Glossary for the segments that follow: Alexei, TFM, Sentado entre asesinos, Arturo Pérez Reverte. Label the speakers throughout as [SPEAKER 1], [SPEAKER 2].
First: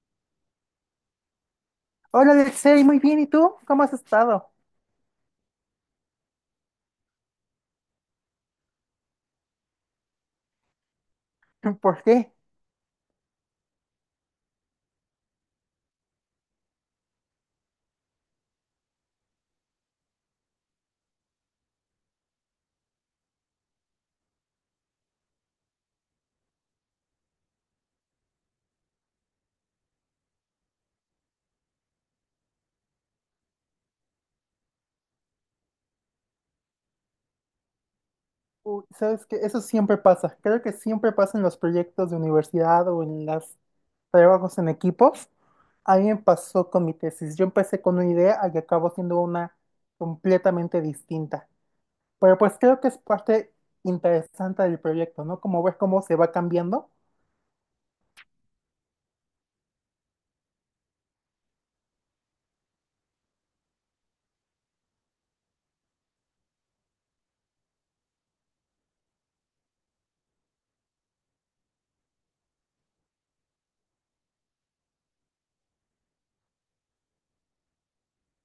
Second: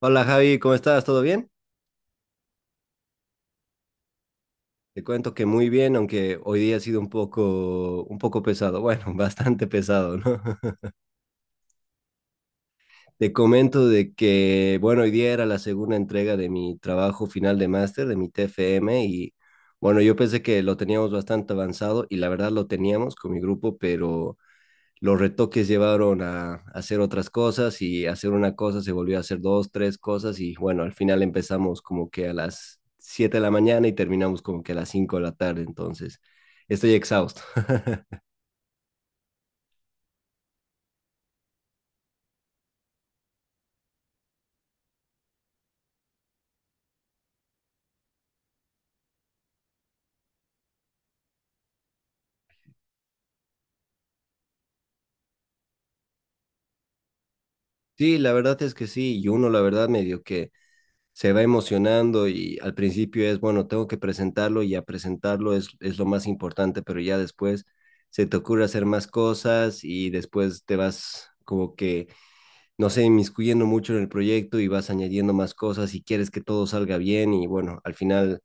[SPEAKER 1] Hola Javi, ¿cómo estás? ¿Todo bien?
[SPEAKER 2] Hola, Alexei, muy bien. ¿Y tú? ¿Cómo has estado?
[SPEAKER 1] Te cuento que muy bien, aunque hoy día ha sido un poco pesado, bueno, bastante pesado, ¿no?
[SPEAKER 2] ¿Por qué?
[SPEAKER 1] Te comento de que, bueno, hoy día era la segunda entrega de mi trabajo final de máster, de mi TFM, y bueno, yo pensé que lo teníamos bastante avanzado y la verdad lo teníamos con mi grupo, pero los retoques llevaron a hacer otras cosas y hacer una cosa se volvió a hacer dos, tres cosas y bueno, al final empezamos como que a las 7 de la mañana y terminamos como que a las 5 de la tarde, entonces estoy exhausto.
[SPEAKER 2] Uy, sabes que eso siempre pasa. Creo que siempre pasa en los proyectos de universidad o en los trabajos en equipos. A mí me pasó con mi tesis. Yo empecé con una idea y acabó siendo una completamente distinta. Pero pues creo que es parte interesante del proyecto, ¿no? Como ver cómo se va cambiando.
[SPEAKER 1] Sí, la verdad es que sí, y uno la verdad medio que se va emocionando y al principio es, bueno, tengo que presentarlo y a presentarlo es lo más importante, pero ya después se te ocurre hacer más cosas y después te vas como que no sé, inmiscuyendo mucho en el proyecto y vas añadiendo más cosas y quieres que todo salga bien y bueno, al final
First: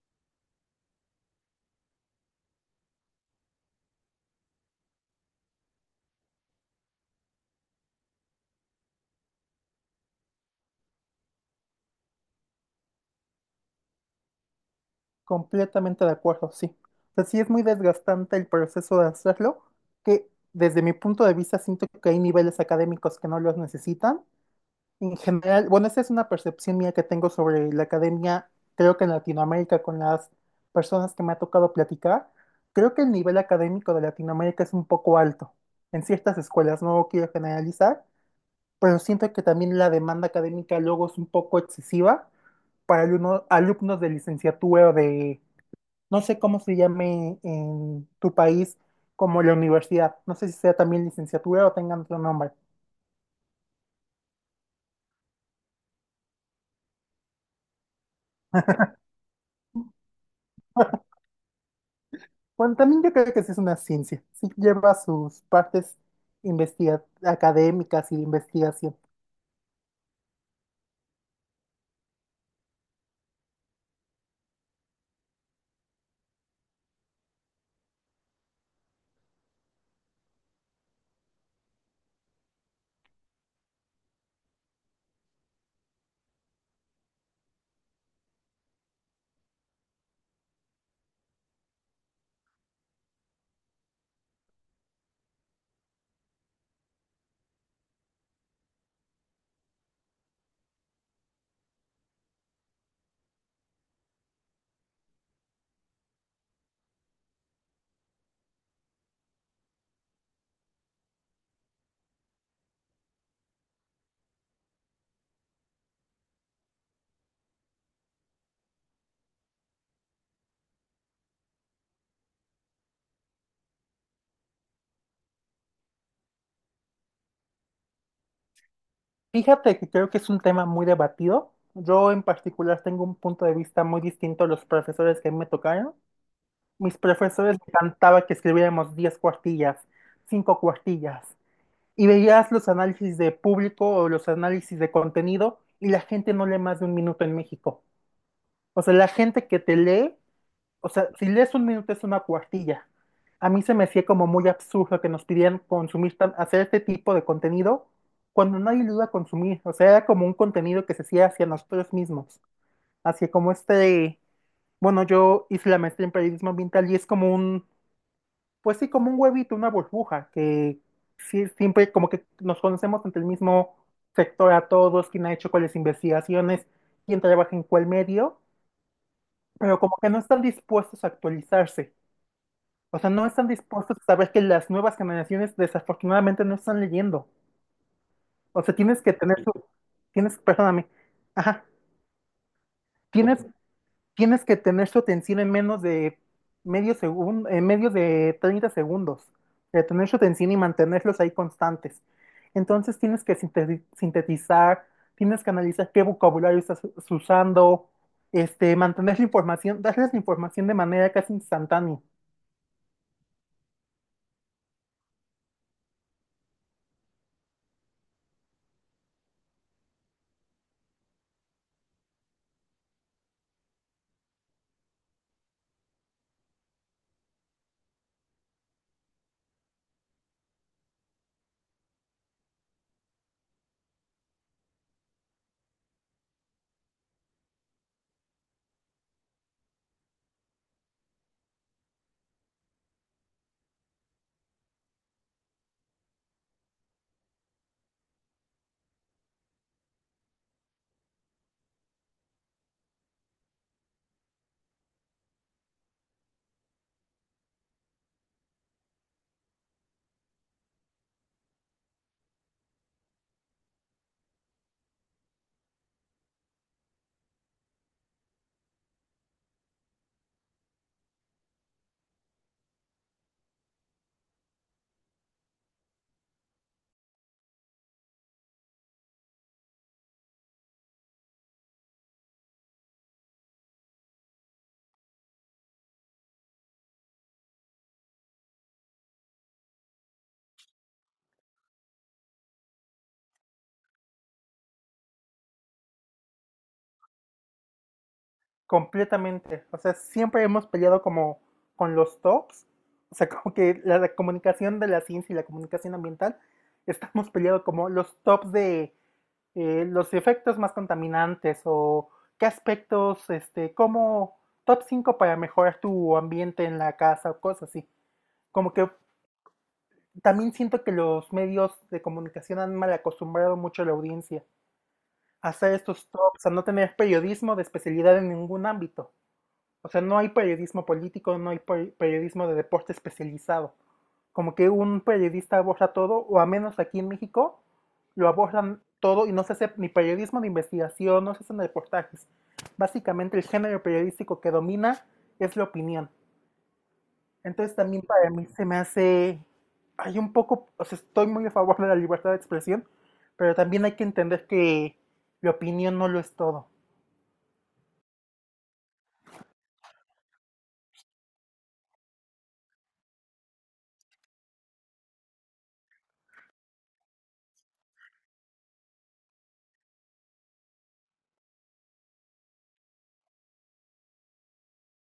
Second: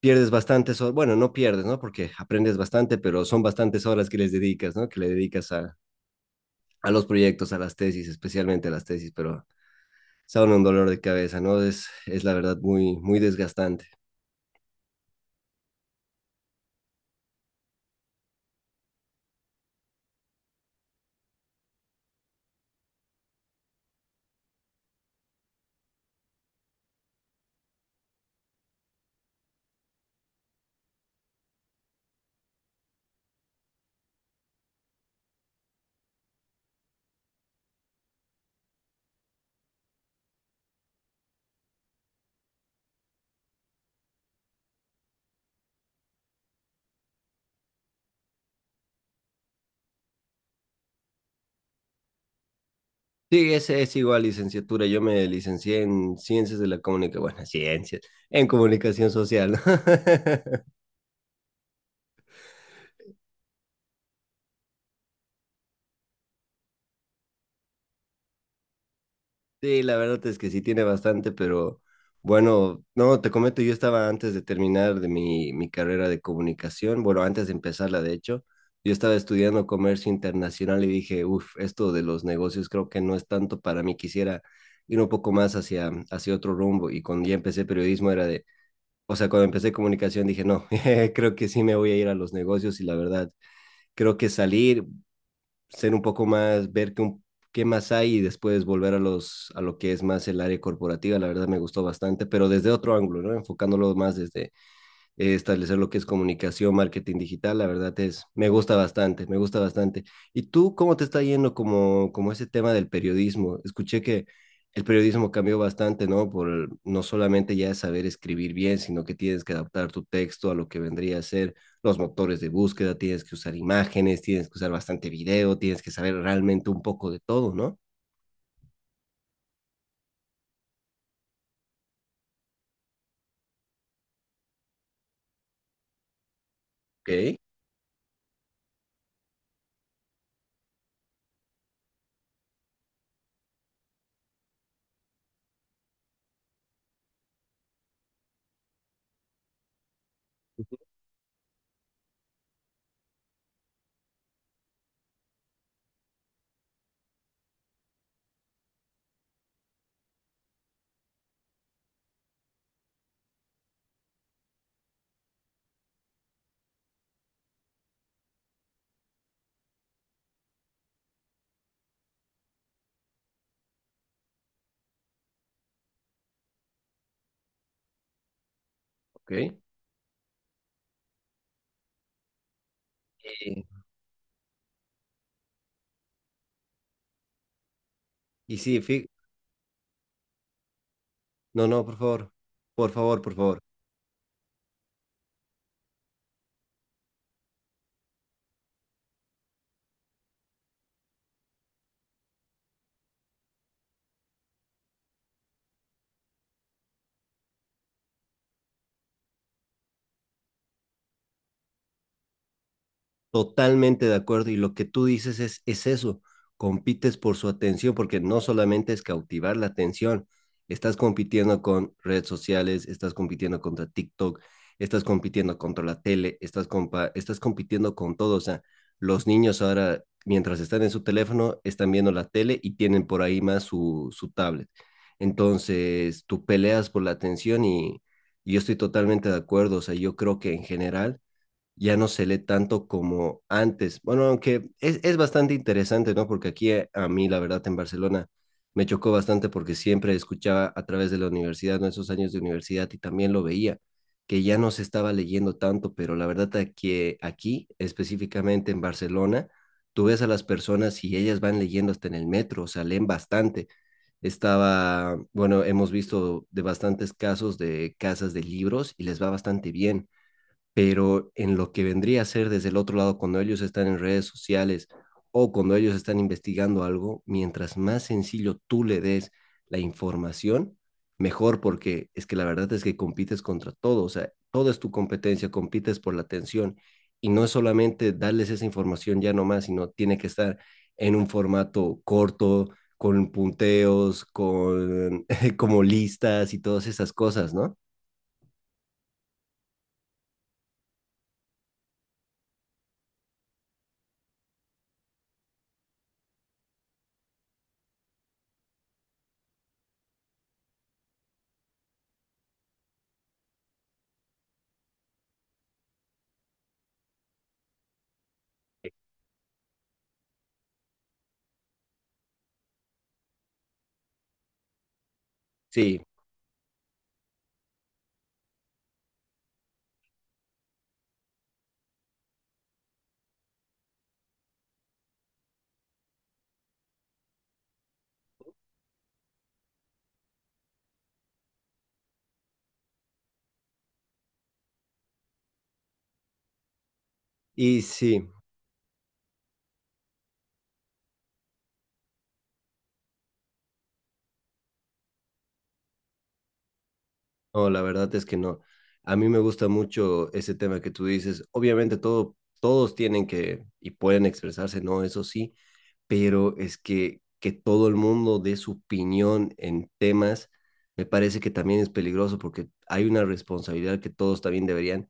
[SPEAKER 1] pierdes bastantes horas, bueno, no pierdes, ¿no? Porque aprendes bastante, pero son bastantes horas que les dedicas, ¿no? Que le dedicas a los proyectos, a las tesis, especialmente a las tesis, pero son un dolor de cabeza, ¿no? Es la verdad muy, muy desgastante.
[SPEAKER 2] Completamente de acuerdo, sí. O sea, sí es muy desgastante el proceso de hacerlo, que desde mi punto de vista siento que hay niveles académicos que no los necesitan. En general, bueno, esa es una percepción mía que tengo sobre la academia, creo que en Latinoamérica, con las personas que me ha tocado platicar, creo que el nivel académico de Latinoamérica es un poco alto en ciertas escuelas, no quiero generalizar, pero siento que también la demanda académica luego es un poco excesiva para alumnos de licenciatura o de no sé cómo se llame en tu país, como la universidad. No sé si sea también licenciatura o tengan otro nombre.
[SPEAKER 1] Sí, ese es igual licenciatura. Yo me licencié en ciencias de la comunicación, bueno, ciencias, en comunicación social, ¿no?
[SPEAKER 2] Bueno, también yo creo que sí es una ciencia. Sí lleva sus partes académicas y de investigación.
[SPEAKER 1] Sí, la verdad es que sí tiene bastante, pero bueno, no, te comento, yo estaba antes de terminar de mi carrera de comunicación, bueno, antes de empezarla, de hecho, yo estaba estudiando comercio internacional y dije, uff, esto de los negocios creo que no es tanto para mí, quisiera ir un poco más hacia otro rumbo. Y cuando ya empecé periodismo era de, o sea, cuando empecé comunicación dije, no, creo que sí me voy a ir a los negocios y la verdad, creo que salir, ser un poco más, ver qué, qué más hay y después volver a a lo que es más el área corporativa. La verdad me gustó bastante, pero desde otro ángulo, ¿no? Enfocándolo más desde establecer lo que es comunicación, marketing digital, la verdad es, me gusta bastante, me gusta bastante. ¿Y tú cómo te está yendo como, como ese tema del periodismo? Escuché que el periodismo cambió bastante, ¿no? Por no solamente ya saber escribir bien, sino que tienes que adaptar tu texto a lo que vendría a ser los motores de búsqueda, tienes que usar imágenes, tienes que usar bastante video, tienes que saber realmente un poco de todo, ¿no?
[SPEAKER 2] Fíjate que creo que es un tema muy debatido. Yo en particular tengo un punto de vista muy distinto a los profesores que a mí me tocaron. Mis
[SPEAKER 1] Ok,
[SPEAKER 2] profesores me cantaba que escribiéramos 10 cuartillas, 5 cuartillas. Y veías los análisis de público o los análisis de contenido, y la gente no lee más de un minuto en México. O sea, la gente que te lee, o sea, si lees un minuto es una cuartilla. A mí se me hacía como muy absurdo que nos pidieran consumir, hacer este tipo de contenido cuando nadie lo iba a consumir. O sea, era como un contenido que se hacía hacia nosotros mismos. Hacia como este, bueno, yo hice la maestría en periodismo ambiental y es como un, pues sí, como un huevito, una burbuja, que sí, siempre como que nos conocemos entre el mismo sector a todos, quién ha hecho cuáles investigaciones, quién trabaja en cuál medio,
[SPEAKER 1] ok.
[SPEAKER 2] pero como que no están dispuestos a actualizarse. O sea, no están
[SPEAKER 1] Eh,
[SPEAKER 2] dispuestos a saber que las nuevas generaciones desafortunadamente no están leyendo.
[SPEAKER 1] y
[SPEAKER 2] O sea,
[SPEAKER 1] sí,
[SPEAKER 2] tienes que tener tu, tienes, perdóname, ajá,
[SPEAKER 1] no, no, por favor, por favor, por
[SPEAKER 2] tienes.
[SPEAKER 1] favor.
[SPEAKER 2] Tienes que tener tu atención en menos de medio segundo, en medio de 30 segundos. Retener su atención y mantenerlos ahí constantes. Entonces tienes que sintetizar, tienes que analizar qué vocabulario estás usando, este, mantener la información, darles la información de manera casi instantánea,
[SPEAKER 1] Totalmente de acuerdo. Y lo que tú dices es eso, compites por su atención, porque no solamente es cautivar la atención, estás compitiendo con redes sociales, estás compitiendo contra TikTok, estás compitiendo contra la tele, estás, estás compitiendo con todo. O sea, los niños ahora, mientras están en su teléfono, están viendo la tele y tienen por ahí más su tablet. Entonces, tú peleas por la atención y yo estoy totalmente de acuerdo. O sea, yo creo que en general ya no se lee tanto como antes. Bueno, aunque es bastante interesante, ¿no? Porque aquí a mí, la verdad, en Barcelona me chocó bastante porque siempre escuchaba a través de la universidad, ¿no? Esos años de universidad y también lo veía, que ya no se estaba leyendo tanto, pero la verdad es que aquí, específicamente en Barcelona, tú ves a las personas y ellas van leyendo hasta en el metro, o sea, leen bastante. Estaba, bueno, hemos visto de bastantes casos de casas de libros y les va bastante bien, pero en lo que vendría a ser desde el otro lado, cuando ellos están en redes sociales o cuando ellos están investigando algo, mientras más sencillo tú le des la información, mejor, porque es que la verdad es que compites contra todo, o sea, todo es tu competencia, compites por la atención y no es solamente darles esa información ya nomás, sino tiene que estar en un formato corto, con punteos, con como listas y todas esas cosas, ¿no?
[SPEAKER 2] completamente. O sea, siempre hemos peleado como con los TOPS, o sea, como que la comunicación de la ciencia y la comunicación ambiental, estamos peleando como los TOPS de los efectos más contaminantes o qué aspectos, este, como top 5 para mejorar tu ambiente en la casa o cosas así. Como que también siento que los medios de comunicación han mal acostumbrado mucho a la audiencia a hacer
[SPEAKER 1] Sí,
[SPEAKER 2] estos tops, a no tener periodismo de especialidad en ningún ámbito. O sea, no hay periodismo político, no hay periodismo de deporte especializado. Como que un periodista aborda todo, o a menos aquí en México, lo abordan todo y no se hace ni periodismo ni investigación, no se hacen reportajes. Básicamente el género periodístico que domina es la opinión. Entonces
[SPEAKER 1] y
[SPEAKER 2] también
[SPEAKER 1] sí.
[SPEAKER 2] para mí se me hace, hay un poco, o sea, estoy muy a favor de la libertad de expresión, pero también hay que entender que la opinión no lo es todo.
[SPEAKER 1] No, la verdad es que no. A mí me gusta mucho ese tema que tú dices. Obviamente todo, todos tienen que y pueden expresarse, ¿no? Eso sí, pero es que todo el mundo dé su opinión en temas, me parece que también es peligroso porque hay una responsabilidad que todos también deberían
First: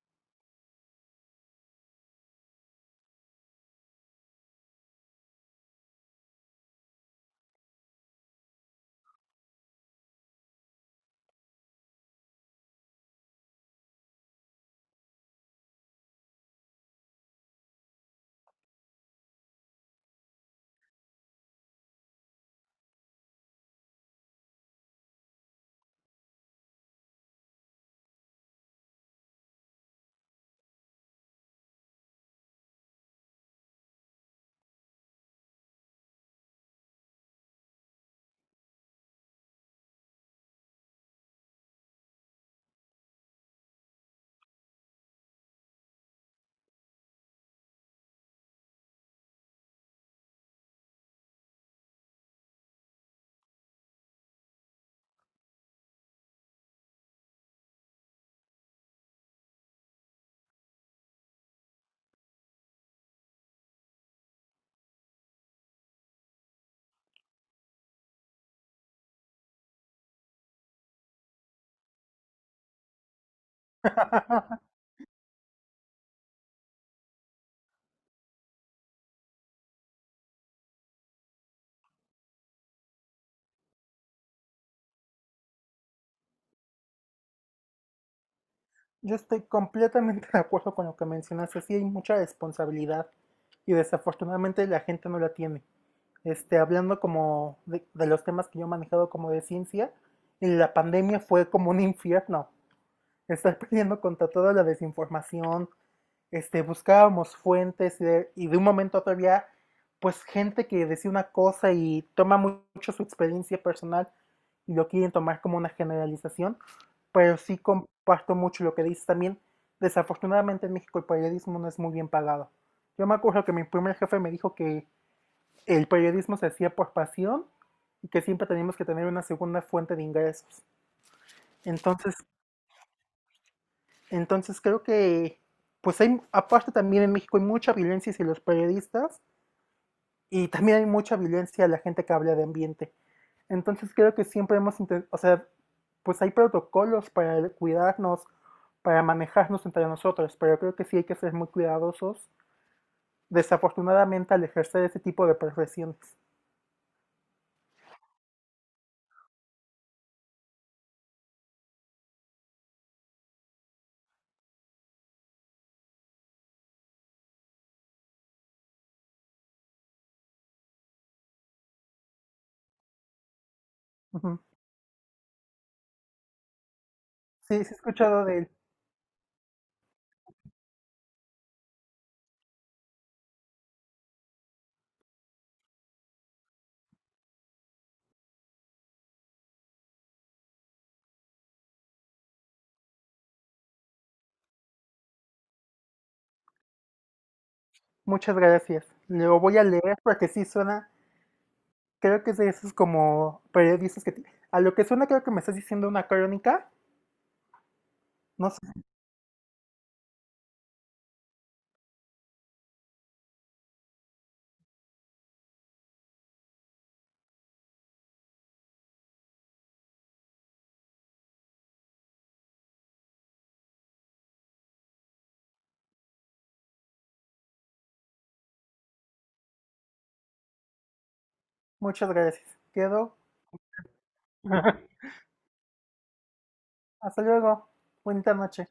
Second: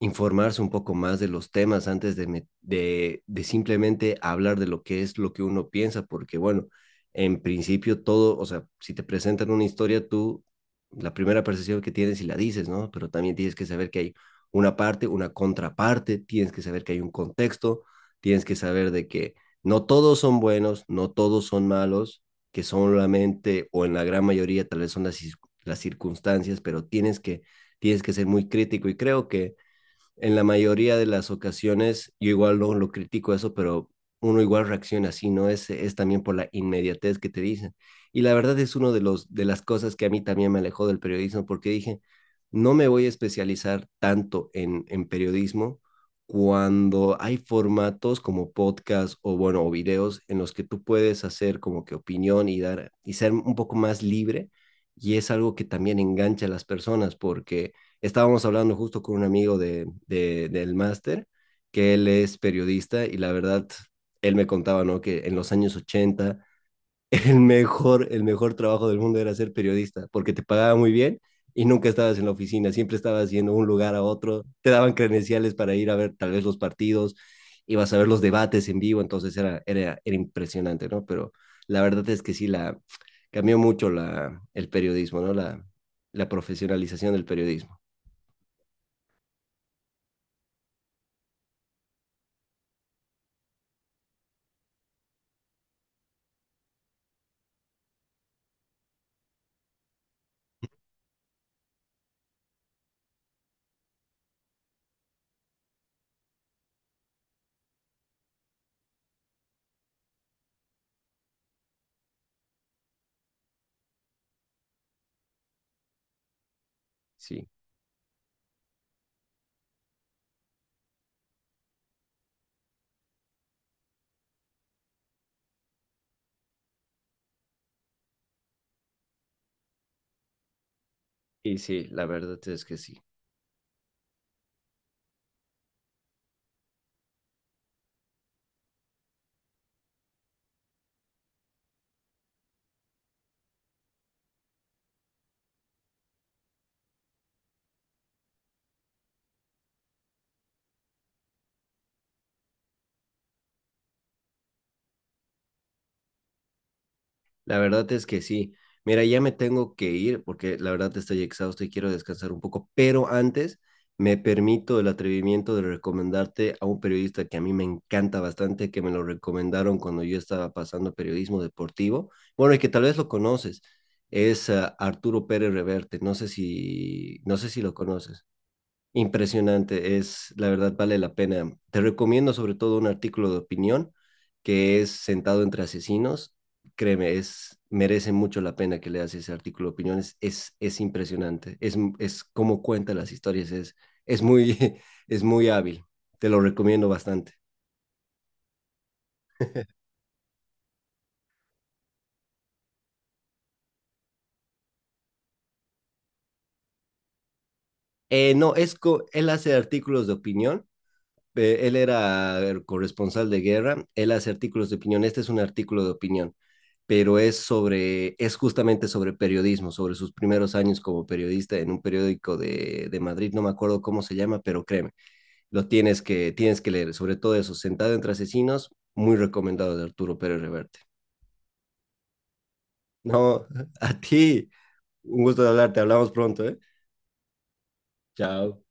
[SPEAKER 1] informarse un poco más de los temas antes de, de simplemente hablar de lo que es lo que uno piensa, porque bueno, en principio todo, o sea, si te presentan una historia, tú la primera percepción que tienes y la dices, ¿no? Pero también tienes que saber que hay una parte, una contraparte, tienes que saber que hay un contexto, tienes que saber de que no todos son buenos, no todos son malos, que solamente o en la gran mayoría tal vez son las circunstancias, pero tienes que ser muy crítico y creo que en la mayoría de las ocasiones, yo igual no lo critico eso, pero uno igual reacciona así, ¿no? Es también por la inmediatez que te dicen. Y la verdad es uno de, los, de las cosas que a mí también me alejó del periodismo, porque dije, no me voy a especializar tanto en periodismo cuando hay formatos como podcast o, bueno, o videos en los que tú puedes hacer como que opinión y dar, y ser un poco más libre. Y es algo que también engancha a las personas porque estábamos hablando justo con un amigo de del máster, que él es periodista y la verdad, él me contaba, ¿no? Que en los años 80 el mejor trabajo del mundo era ser periodista, porque te pagaba muy bien y nunca estabas en la oficina, siempre estabas yendo de un lugar a otro, te daban credenciales para ir a ver tal vez los partidos, ibas a ver los debates en vivo, entonces era impresionante, ¿no? Pero la verdad es que sí, la, cambió mucho la, el periodismo, ¿no? La profesionalización del periodismo,
[SPEAKER 2] Yo estoy completamente de acuerdo con lo que mencionaste. Sí hay mucha responsabilidad y desafortunadamente la gente no la tiene. Este, hablando como de los temas que yo he manejado como de ciencia, la pandemia fue como un infierno. Estar peleando contra toda la desinformación, este, buscábamos fuentes y de un momento a otro había pues gente que decía una cosa y toma mucho su experiencia personal y lo quieren tomar como una generalización, pero
[SPEAKER 1] sí.
[SPEAKER 2] sí comparto mucho lo que dices también. Desafortunadamente en México el periodismo no es muy bien pagado. Yo me acuerdo que mi primer jefe me dijo que el periodismo se hacía por pasión y que siempre teníamos que tener una segunda fuente de ingresos.
[SPEAKER 1] Y sí, la
[SPEAKER 2] Entonces,
[SPEAKER 1] verdad es que sí.
[SPEAKER 2] Entonces creo que, pues hay, aparte también en México hay mucha violencia hacia los periodistas y también hay mucha violencia a la gente que habla de ambiente. Entonces creo que siempre hemos intentado, o sea, pues hay protocolos para cuidarnos, para manejarnos entre nosotros, pero creo que sí hay que ser muy cuidadosos, desafortunadamente, al ejercer ese tipo de profesiones.
[SPEAKER 1] La verdad es que sí. Mira, ya me tengo que ir porque la verdad estoy exhausto y quiero descansar un poco, pero antes me permito el atrevimiento de recomendarte a un periodista que a mí me encanta bastante, que me lo recomendaron cuando yo estaba pasando periodismo deportivo. Bueno, y que tal vez lo conoces,
[SPEAKER 2] Ujú.
[SPEAKER 1] es Arturo Pérez Reverte. No sé si, no sé
[SPEAKER 2] Sí,
[SPEAKER 1] si
[SPEAKER 2] sí
[SPEAKER 1] lo
[SPEAKER 2] he
[SPEAKER 1] conoces.
[SPEAKER 2] escuchado de él.
[SPEAKER 1] Impresionante, es la verdad vale la pena. Te recomiendo sobre todo un artículo de opinión que es Sentado entre asesinos. Créeme, es merece mucho la pena que leas ese artículo de opinión. Es impresionante. Es cómo cuenta las historias. Es muy, es muy hábil. Te lo recomiendo bastante.
[SPEAKER 2] Muchas gracias. Lo voy a leer porque sí suena, creo que es de esos como periodistas que... te- a lo que suena creo que me estás diciendo una crónica. No
[SPEAKER 1] No, es
[SPEAKER 2] sé.
[SPEAKER 1] él hace artículos de opinión, él era el corresponsal de guerra, él hace artículos de opinión, este es un artículo de opinión, pero es sobre, es justamente sobre periodismo, sobre sus primeros años como periodista en un periódico de Madrid, no me acuerdo cómo se llama, pero créeme, lo tienes que leer, sobre todo eso, Sentado entre asesinos, muy recomendado de Arturo Pérez Reverte.
[SPEAKER 2] Muchas gracias. Quedo.
[SPEAKER 1] No, a ti, un gusto de hablarte, hablamos pronto, ¿eh?
[SPEAKER 2] Hasta luego. Bonita
[SPEAKER 1] Chao.
[SPEAKER 2] noche.